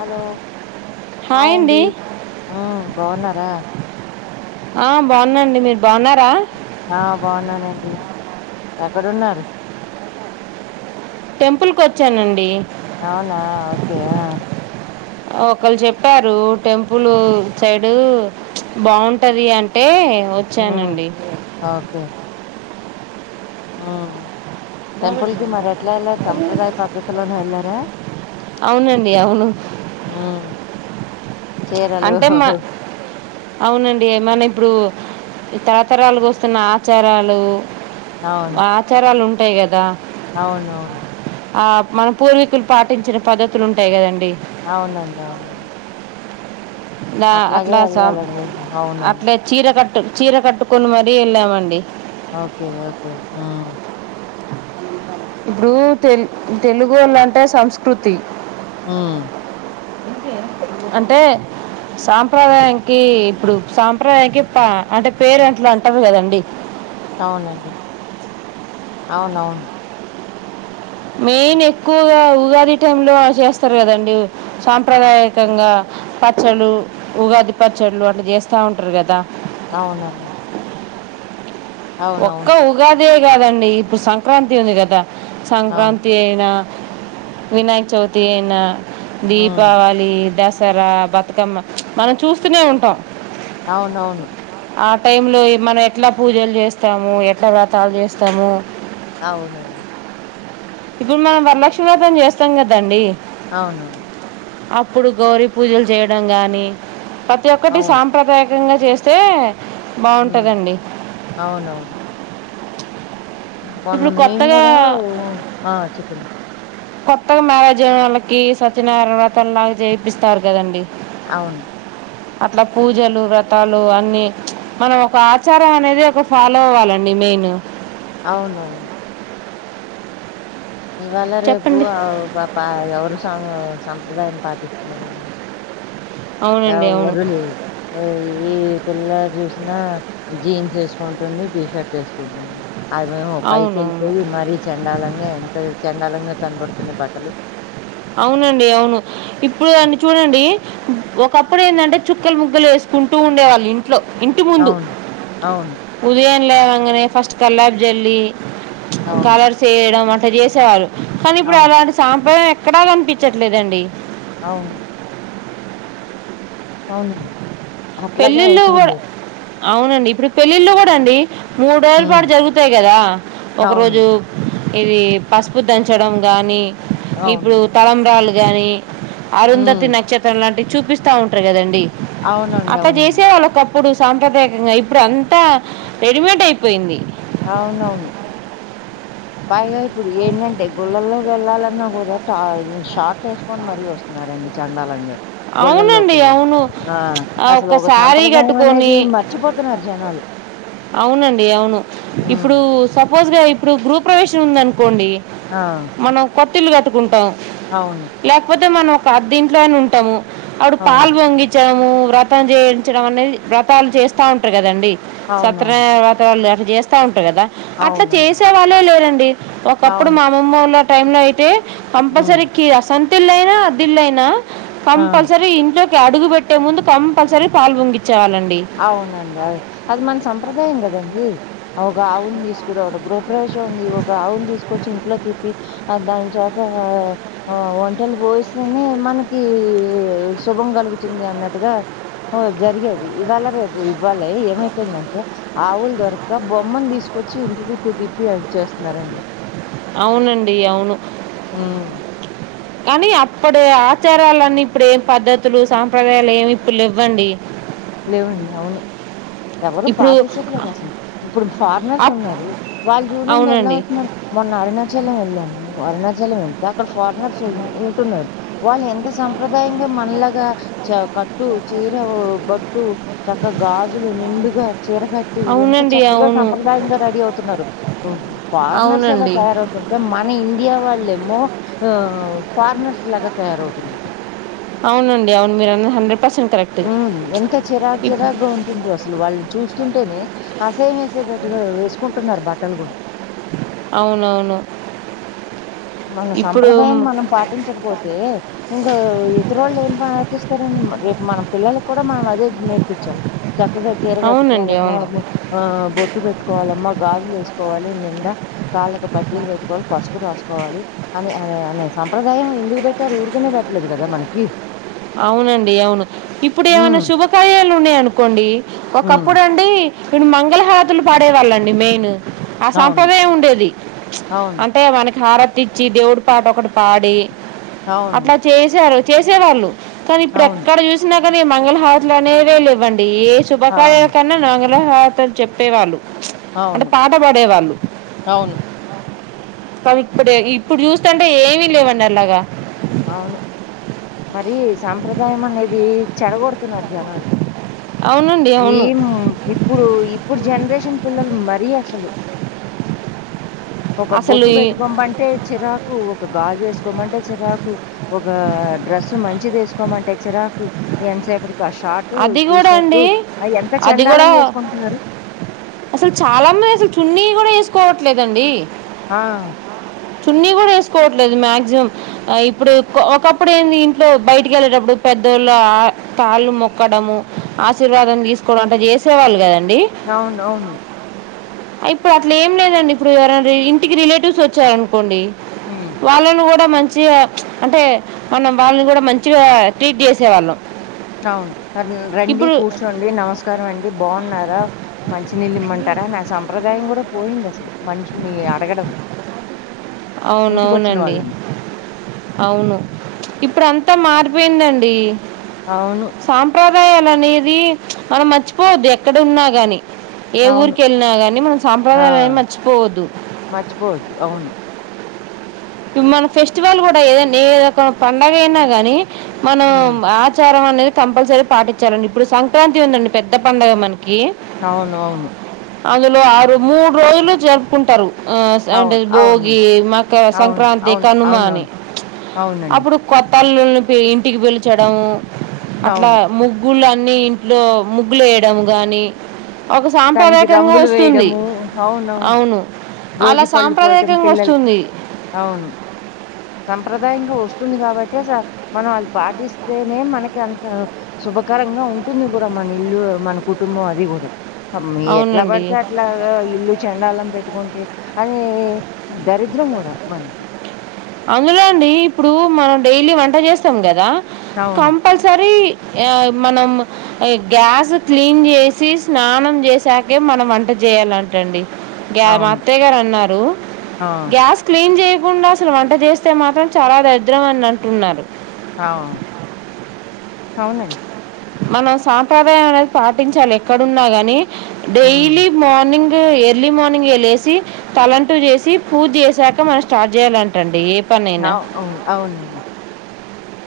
Hello hi అండి మ్మ్ బాగున్నారా ఆ బాగుండండి మీరు బాగున్నారా ఆ బావున్నానండి ఎక్కడున్నారు టెంపుల్ కి వచ్చానండి అవునా ఒకే ఆ ఒకలు చెప్పారు టెంపుల్ సైడ్ బావుంటది అంటే ఉమ్ వచ్చానండి ఆ టెంపుల్ కి మరి ఎట్లా ఎల్లార్ సంప్రదాయ పద్ధతి హలో బావున్నారా అవునండి అవును చీరలు అంటే హ్మ్ మా హ్మ్ అవునండి మన ఇప్పుడు తరతరాలగొస్తున్న ఆచారాలు ఆ ఆచారాలు టై కద అవునువును ఆ మన పూర్వీకులు పాటించిన పద్ధతులు ఉంటాయి కదండి అవునండి అవునవును నా అట్లాగే అట్లా స వెళ్ళాలండి అవునవును అట్లే చీర కట్ట చీర కట్టుకొని మరీ వెళ్ళామండి ఒకే ఒకే ఆ ఇప్పుడు తె తెలుగోల్లు అంటే సంస్కృతి మ్మ్ అంటే సాంప్రదాయానికి ఇప్పుడు సాంప్రదాయానికి ప అంటే పేరు అట్ల అంటారు కదండి అవునండి అవునవును మెయిన్ ఎక్కువగా ఉగాది టైంలో చేస్తారు కదండి సాంప్రదాయకంగా పచ్చళ్ళు ఉగాది పచ్చళ్ళు అలా చేస్తూ ఉంటారు కదా అవునండి ఒక్క అవునవును ఉగాది దే కాదండి ఇప్పుడు సంక్రాంతి ఉంది కదా అవును సంక్రాంతి అయినా వినాయక్ చౌతి అయిన ఉమ్ దీపావళి దస సర బతుకమ్మ మనం చూస్తూనే ఉంటాం అవునవును ఆ టైమ్ లో మనం ఎట్లా పూజలు చేస్త వస్తాము ఎట్లా వ్రతాలు చేస్తాము అవునండి ఇప్పుడు మనం వరలక్ష్మీ వ్రతం చేస్తాం కదండీ అవును అప్పుడు గౌరీ పూజలు చేయడం గానీ ప్రతి ఒక్కటి సాంప్రదాయకంగ చేస్తే ఉమ్ బాగుంటుందండి అవునవును ఇప్పుడు మొన్నం మేము కొత్తగా కూడా ఆ చెప్పండి కొత్తగా మ్యారేజ్ అయిన వాళ్ళకి సత్యనర్వతలాగా చేయిపిస్తారు కదండి అవును అట్లా పూజలు వ్రతాలు అన్ని మనం ఒక ఆచారం అనేది ఒక ఫాలో అవ్వాలండి మెయిన్ అవునవును ఇవాళ రేపు చెప్పండి అ పాప ఎవరు సా సంప్రదాయాన్ని పాటిస్తున్నారండి అవునండి అవును ఎవరు లేరు ఎ ఏ పిల్ల చూసినా జీన్స్ వేసుకుంటుంది టీ షర్ట్ వేసుకుంటుంది అవి ఎమో పైకి అవునవును వెళ్ళిపోయి మరీ చెండాలంగా ఎంత చెం డాలంగా కనబడుతున్నాయి బట్టలు అవునండి అవును ఇప్పుడు దాన్ని చూడండి ఒకప్పుడు ఏందంటే చుక్కలు ముగ్గులు వేసుకుంటూ ఉండేవాళ్ళు ఇం ట్లో ఇంటి ముందు అవును. అవును. ఉదయం లేవంగానే ఫస్ట్ కల్లాపి జల్లి చ్ అవును. కలర్స్ వేయడం అ [unintelligible] చేసేవాళ్లు కానీ ఇప్పుడు అవును. అలాంటి సంప్రదాయం ఎ క్కడా కనిపించట్లేదండి అవును అవును అట్లాగే అవుతుంది అవునండీ ఇప్పుడు పెళ్లిళ్లు కూడా అండి మూడు రోజుల హ్మ్. పాటు జరుగుతాయి కదా ఒక అవును. రోజు ఇది పసుపు దంచడం గానీ అవును. ఇప్పుడు తలంబ్రాలు గానీ హ్మ్. అరుంధతి నక్షత్రం లాంటి చూపిస్తా ఉంటారు కాదండీ అవునండి అ ఇట్ల చేసేవాళ్ళ అప్పుడు సాంప్రదాయకంగా ఇప్పుడు అంతా రెడీమేడ్ అయిపోయింది. అవునవును పైగా ఇప్పుడు ఏంటంటే గుళ్ళల్లో వెళ్ళాలన్నా కూడా ఆ షార్ట్లు వేసుకొని మరీ వస్తున్నారండి చండాలంగా గుళ్ళల్లో అవునండి కూడా. అవును ఆ! ఆ అసలు ఒక శారీ సంప్రదాయం అనేది కట్టుకొని మర్చిపోతున్నారు జనాలు. అవునండి అవును హ్మ్. ఇప్పుడు సపోజ్గా మీ గృహ ప్రవేశం ఉందం కోండి ఆ! మనం కొత్ ఇల్లు కట్టుకుంటాం అవును. లేకపోతే మనం అద్దింట్లోనే ఉంటాము అప్పుడు అవును. పాలు పొంగించావ్ వ్రతం చేయించడం అనేది వ్రతాలు చేస్తా ఉంటారు కదండి అవునవును. సత్యనారాయణ వ్రతం ఉందండి చేస్తాం కదా అట్లా అవునండి. చేసే వాళ్ళే లేరండి ఒకప్పుడు అవును. మా అమ్మమ్మూర్లో టైమ్ లో అయితే హ్మ్. కంపల్సరికి అసాం తల్లైనా, పిల్లైన పం ఆ! సరే సరే ఇంట్లో అడుగు పెట్టే ముందు కంపల్సరీ పాలు పొంగిం అవునండి అ అది మన సంప్రదాయం కదా దండి ఒక ఆవుని తీసుకురావడం గృహప్రవేశం ఉంది ఒక ఆవుని తీసుకొచ్చి ఇంట్లో తిప్పి దాని చేత ఒంటికి పోయిస్తేనే మనకి శుభం కలుగుతుంది అన్నట్టుగా జరిగేది ఇవ్వాల, రేపు ఇవ్వాల ఏమైపోయిందంటే ఆవులు దొరక్క బొమ్మను తీసుకొచ్చి ఇంటి చుట్టూ తిప్పి అట్ల చేస్తున్నారండి అవునండి అవును ఉమ్, కానీ అప్పుడు ఆచారాలన్నీ ఇప్పుడు ఏం పద్ధతులు, సాంప్రదాయాలు ఏమి ఇప్పుడు లేవండి లేవండి అవును ఎవరు ఇప్పుడు పాటించట్లేదు అసలు ఇప్పుడు ఫారినర్స్ అప్- ఉన్నారు వాళ్ళు చూడండి ఎలా అవునండి వస్తున్నారు మొన్న ఆడిన చలం వెళ్ళాము. అరుణాచలం వెళ్తే అక్కడ ఫారినర్స్ ఉంటున్నారు. వాళ్ళు ఎంత సంప్రదాయంగా మనలగా చ కట్టు చీర బొట్ ట్టు చక్క గాజులు నిండుగా చీర కట్టి ఎంత అవునండి చక్కగా అవును సంప్రదాయంగా రెడీ అవుతున్నారు ఫారినర్స్ అలా అవునండి తయారవుతుంటే మన ఇం ఇండియా వాళ్ళేమో ఆ ఫారినర్స్ లాగా తయారవుతున్నారు అవునండి అవును మీరన్నది హండ్రెడ్ పర్సెంట్ కరెక్ట్ మ్మ్ ఎంత చిరాక్ ఇప్ చిరాగ్గా ఉంటుందో అసలు వాళ్ళని చూస్ స్తుంటేనే అసయం వేసేటట్టుగా వేసుకుంటున్నారు బట్టలు కూడా అవునవును మన ఇప్పుడు సంప్రదాయాన్ని మనం పాటించకపోతే ఇంకా ఇతరులు ఏం పాటిస్తారండి రేపు మన పిల్లలకు కూడా మనం అదే నేర్పిచాలి చక్కగా చీర అవునండి కట్టుకోవాలమ్మా అవును ఆ బొట్టు పెట్టుకోవాలమ్మా గాజులు వేసుకోవాలి నిండా కాళ్ళకు పట్టీలు పెట్టుకోవాలి పసుపు రాసు కోవాలి అని అనే అనే సంప్రదాయం ఎందుకు పెట్టారు ఊరుకనే పెట్టలేదు కదా మనకి అవునండి అవును ఇప్పుడు ఏమైనా హ్మ్. శుభకార్యాలు ఉన్నాయనుకోండి హ్మ్. ఒకప్పుడండి కొన్ని మంగళహారతులు పాడేవాళ్ళండి మెయిన్ ఆ అవును. సంప్రదాయం ఉండేది అవును. అంటే మనకి హార తెచ్చి దేవుడి పాట ఒకటి పాడి అవును. అట్ల అవును. చేసారు చేసేవారు కానీ అవును. ఇప్పుడెక్కడ చుసినా ఈ మంగళహారాతులనేవే లేవండి యే ఆ! శుభకార్యాలకన్నా మహాభారతం చెప్పేవాళ్ళు అంటే అవును. పాట పాడే వాళ్ళు అవును. అవి ఇప్పుడు ఇప్పుడు చూస్తంటే ఏమీ లేవండి అలాగా అవును మరి సాంప్రదాయం అనేది చెడగొడుతున్నారు జనాలు అవునండి అవును ఏం ఇప్పుడు ఇ ఇప్పుడు జనరేషన్ పిల్లలు మరీ అసలు ఒక అసలు బొట్టు ఈ- పెట్టుకోమ్మంటే చిరాకు ఒక గాజేసుకోమంటే చిరా కు ఒక డ్రెస్ మంచిదేసుకోమంటే చిరాకు ఎంతసేపటి అది గూడా అండి ఎంత అది గూడా చెండాలంగా ఏసుకుంటున్నారు. అసలు చాలా మంది అసలు చున్నీ కూడా వేసు కోవట్లేదండి ఆ చున్నీ గూడా వేసుకోవట్లేదు మాక్సిమం ఆ ఇప్పుడు ఒకప్పుడు ఏంది ఇంట్లో బయటికి వెళ్ళేటప్పుడు పెద్దోళ్ళు కాళ్ళు మొక్క క్కడము ఆశీర్వాదం తీసుకోవడం అంటే చేసేవాళ్ళు కదండి అవును అవును ఇప్పుడు అట్ల ఏం లేదండి ఇప్పుడు ఎవరనా ఇంటికి రిలేటివ్స్ వచ్చారనుకోండి హ్మ్. వాళ్ళను త మంచిగా అంటే మనం వాళ్ళని కూడా మంచిగా ట్రీట్ చేసేవాళ్ళం అవును రండి ఇప్పుడు కూర్చోండి నమస్కారం అండి బాగున్నారా మంచినీళ్ళు ఇమ్మంటారా, నా సంప్రదాయం కూడా పోయింది అసలు మనిషిని అడగడం ఇంటికొచ్చిన అవునవునండి వాళ్ళని అవును ఇప్పుడు అం త మారిపోయిందండి అవును అప్యాయాల అనేది మనం మర్చిపోవద్దు ఎక్కడ ఉన్నా గాని ఏ అవును ఊరిక ఎళ్ళినా గానీ మనం ఆ సాంప్రదాయాలని మర్చిపోవద్దు మర్చిపోవద్దు అవును ఇక మన ఫెస్టివల్ కూడా ఏదండి ఏదో పండుగ అయినా గానీ మనం ఉమ్, ఆచారం అనేది కంపల్సరీ పాటించాలండి ఇప్పుడు సంక్రాంతి ఉందండి పెద్ద పండగ మనకి అవును అవును అందులో ఆరు మూడు రోజులు జరుపుకుంటారు. ఆ స అండి అవును అవును భోగి మక సంక్ అవును అవును కనుమ అని అవునవును అవునండి అప్పుడు కొ అల్లుల్లని ఇంటికి పిలచడం అట్లా అవును ముగ్గుల్ అన్నీ ఇంట్లో ముగ్గులు వేయడం గానీ దానికి రంగులు వేయడము అవునవును, అవును భోగి అలా పళ్ళు పోయడం సాంప్రదాయకంగా పిల్లలకి వస్తుంది అవును సంప్రదాయంగా వస్తుంది కాబట్టి మనం అది పాటిస్తేనే మనకి అంత శుభకరంగా ఉంటుంది కూడా, మన ఇల్లు మన కుటుంబం అది కూడా అమ్ మీ ఎట్లా అవునండి పడితే అట్లా ఇల్లు చెండాలం పెట్టుకుంటే అనే దరిద్రం కూడా మనది అందులో అండి ఇప్పుడు మనం డైలీ వంట చేస్తాం కదా అవును కంపల్సరి హే మనం గ్యాస్ క్లీన్ చేసి స్నానం చేసాకే మనం వంట చేయాలంటండి. గ్యా మా అవును అత్తయ్య గారు అన్నారు ఆ గ్యాస్ క్లీన్ చేయ ఉన్న అసలు వంట చేస్తే మాత్రం చాలా దరిద్రం అన్న అట్టున్నారు అవును అవునండి మనం సాంప్రదాయం అనేది పాటించాలి ఎక్కడున్నా గాని ఉమ్ డైలీ మార్నింగ్ ఎర్లీ మార్నింగ్ ఏ లేసి తలంటూ చేసి పూజ చేసాక మనం స్టార్ట్ చేయాలంటండి. అ పనైనా అవును అవునండి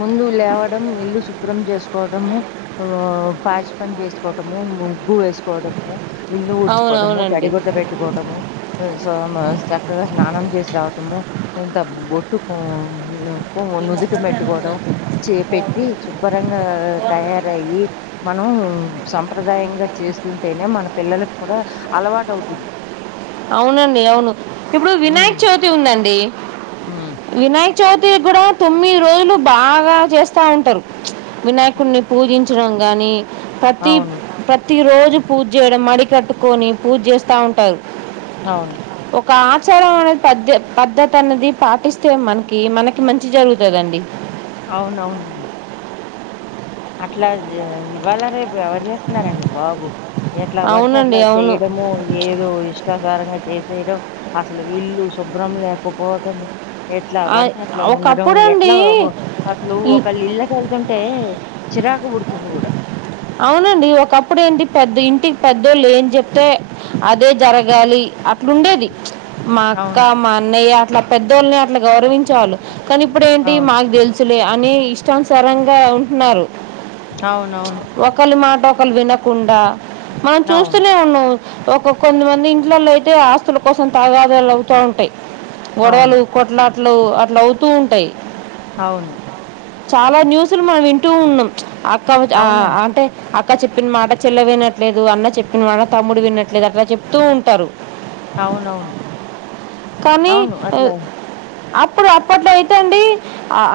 ముందు లేవడం ఇల్లు శుభ్రం చేసుకోవటము ఆ పాచి పని చేసుకోవటము ముగ్గు వేసుకోవడము ఇల్లు ఊడ్చుకోవటము అవునవునండి తడిగుద్ద పెట్టుకోవటము చక్కగా స్నానం చేసి రావటము ఎంత బోట్టుకు హు నుదిట పెట్ పెట్టుకోవడం చే పెట్టి శుభ్రంగా తయారయ్యి మనం సంప్రదాయంగా చేస్తుంటేనే మన పిల్లలకు కూడా అలవాట అవుతుంది అవునండి అవును ఇప్పుడు వినాయక్ చవితి ఉందండి ఉమ్మ్ వినాయక చవితి కూడా తొమ్మిది రోజులు బాగా చేస్త ఉంటారు వినాయకుడిని పూజించడం కానీ పతి అవును ప్ర ప్రతి రోజు పూజ చేయడం మడి కట్టుకొని పూజ చేస్తా ఉంటారు అవును ఒక ఆచారం అనేది పద్ద పద్ధతి అనేది పాటిస్తే మనకి మనకి మంచి జరుగుతుదండి అవునవును అట్లా జే ఇవవాల రేపు బ ఎవరు చేస్తున్నారండి బాబు ఎట్లా పడితే అట్లా అవునండి. అవును. చేయడము ఏదో ఇష్టసారంగా చేసేయడం అసలు వీల్లు శుభ్రం లేకపోవటము ఎట్లా ఆహ్, పడితే అట్లా ఉండడం ఒకప్పుడండి ఎట్లా అసలు ఈ ఒక ఇళ్ళకి వెళ్తుంటే చిరాకు పుడుతుంది కూడా అవునండి ఒకప్పుడు ఏంటి పెద్ద ఇంటికి పెద్దోళ్ళు ఏమ్ చెప్తే అదే జరగాలి అ ఇట్లుండేది మా అక్క అవును మా అన్నయ్య ఇట్ల పెద్ద పెద్దల్ని అట్లా గౌరవించాలి కానీ ఇప్పుడ ఏంటి అవును మాకు తెలుసులే అని స్టన్స్ స్రంగా ఉంటున్నారు అవునవును ప్చ్ ఒకలి మాట ఒకలు వినకుండా మనం అవును చూస్తూనే ఉన్నావు ఒక కొంతమంది ఇంట్లలో అయితే ఆస్తుల కోసం తాగాదాలు అవుతా ఉంటాయి అవును గొడవలు కొట్లా ట్లూ అట్లా అవుతూ ఉంటాయి అవును చాలా న్యూస్లు మనం వింటూ ఉన్నాం ప్చ్ అట్ వ ఆ అవునండి అక్క చెప్పిన మాట చెల్ల వినట్లేదు అన్న చెప్పిన మాట తమ్ముడు వినట్లేదు అట్లా చెప్తూ ఉంటారు అవునవును కానీ అవును ఓ అట్లా అప్పుడు అప్పట్లో అయితే అండి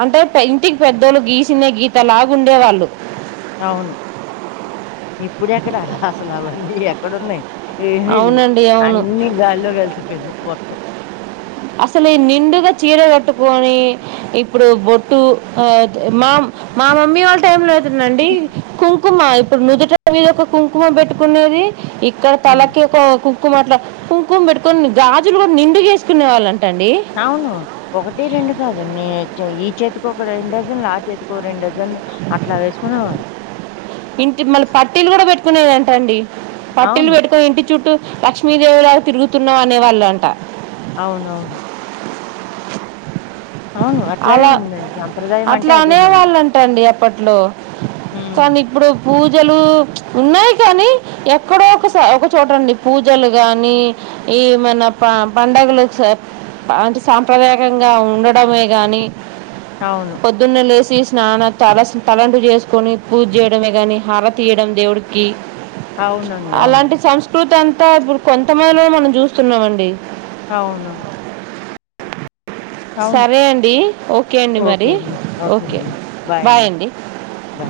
అంటే ఇంటికి పెద్దోళ్ళు గీసిందే గీత లాగా ఉండేవాళ్ళు అవును ఇప్పుడ ఎక్కడ అసలు అవన్నీ ఎక్కడ ఉన్నాయి ఏమి లేవు అవునండి అవును అన్ని గాలో కలిసిపోయినాయి మొత్ అసలు ఈ నిండుగా చీర కట్టుకొని ఇప్పుడు బొట్టు అ మా మా మమ్మీ వాళ్ళ టైంలో అండి కూ కుంకుమ ఇప్పుడు నుదుటవ ఒక కుంకుమ పెట్టుకునేది ఇక్కడ తలకి ఒక కు కుకు అట్లా కుంకుమ పెట్టుకొని గాజులు కూడా నిండుగేసి చ్ వాళ్లు అం అవును ఒకటి రెండు కాదు నే ఈ చేతికో ఒక రెడుజన్లు ఆ చేతికో రెండు డజన్లు అట్లా వేసుకునేవారు ఇంటి మళ్ళీ పట్టీలు కూడా పెట్టుకునేదం టండి పట్టిలు అవును. పెట్టుకోవింటే చుట్టు లక్ష్మీదేవి లాగా తిరుగుతున్నాం అనే వాళ్ళు అంట అవునవును అవును అట్లాగే అలా ఉందండి. సంప్రదాయం అంటే అట్లా అదే మంది. అనేవాళ్ళుంటాండి అప్పట్లో హ్మ్. కానీ ఇప్పుడు పూజలు ఉన్నాయి కానీ, ఎక్కడో ఒకస ఒక చోటండి పూజలు కానీ, ఏమైనా పండగలు అంటే సాంప్రదాయకంగా ఉండడంమే గానీ అవును. పొద్దునే లేసి స్నాన తల తలంటు చేసుకొని పూజ చేయడమే గాని హారతి ఇవ్వడం దేవుడికి అవునండి. అవును. అలాంటి సంస్కృతి అంత అంత ఇప్పుడు కొంతమందిలో మనం చూస్తున్నామండి అవునవును అవును. సరే అండి ఓకే అండి మరి ఓకే బాయ్ అండి బాయ్.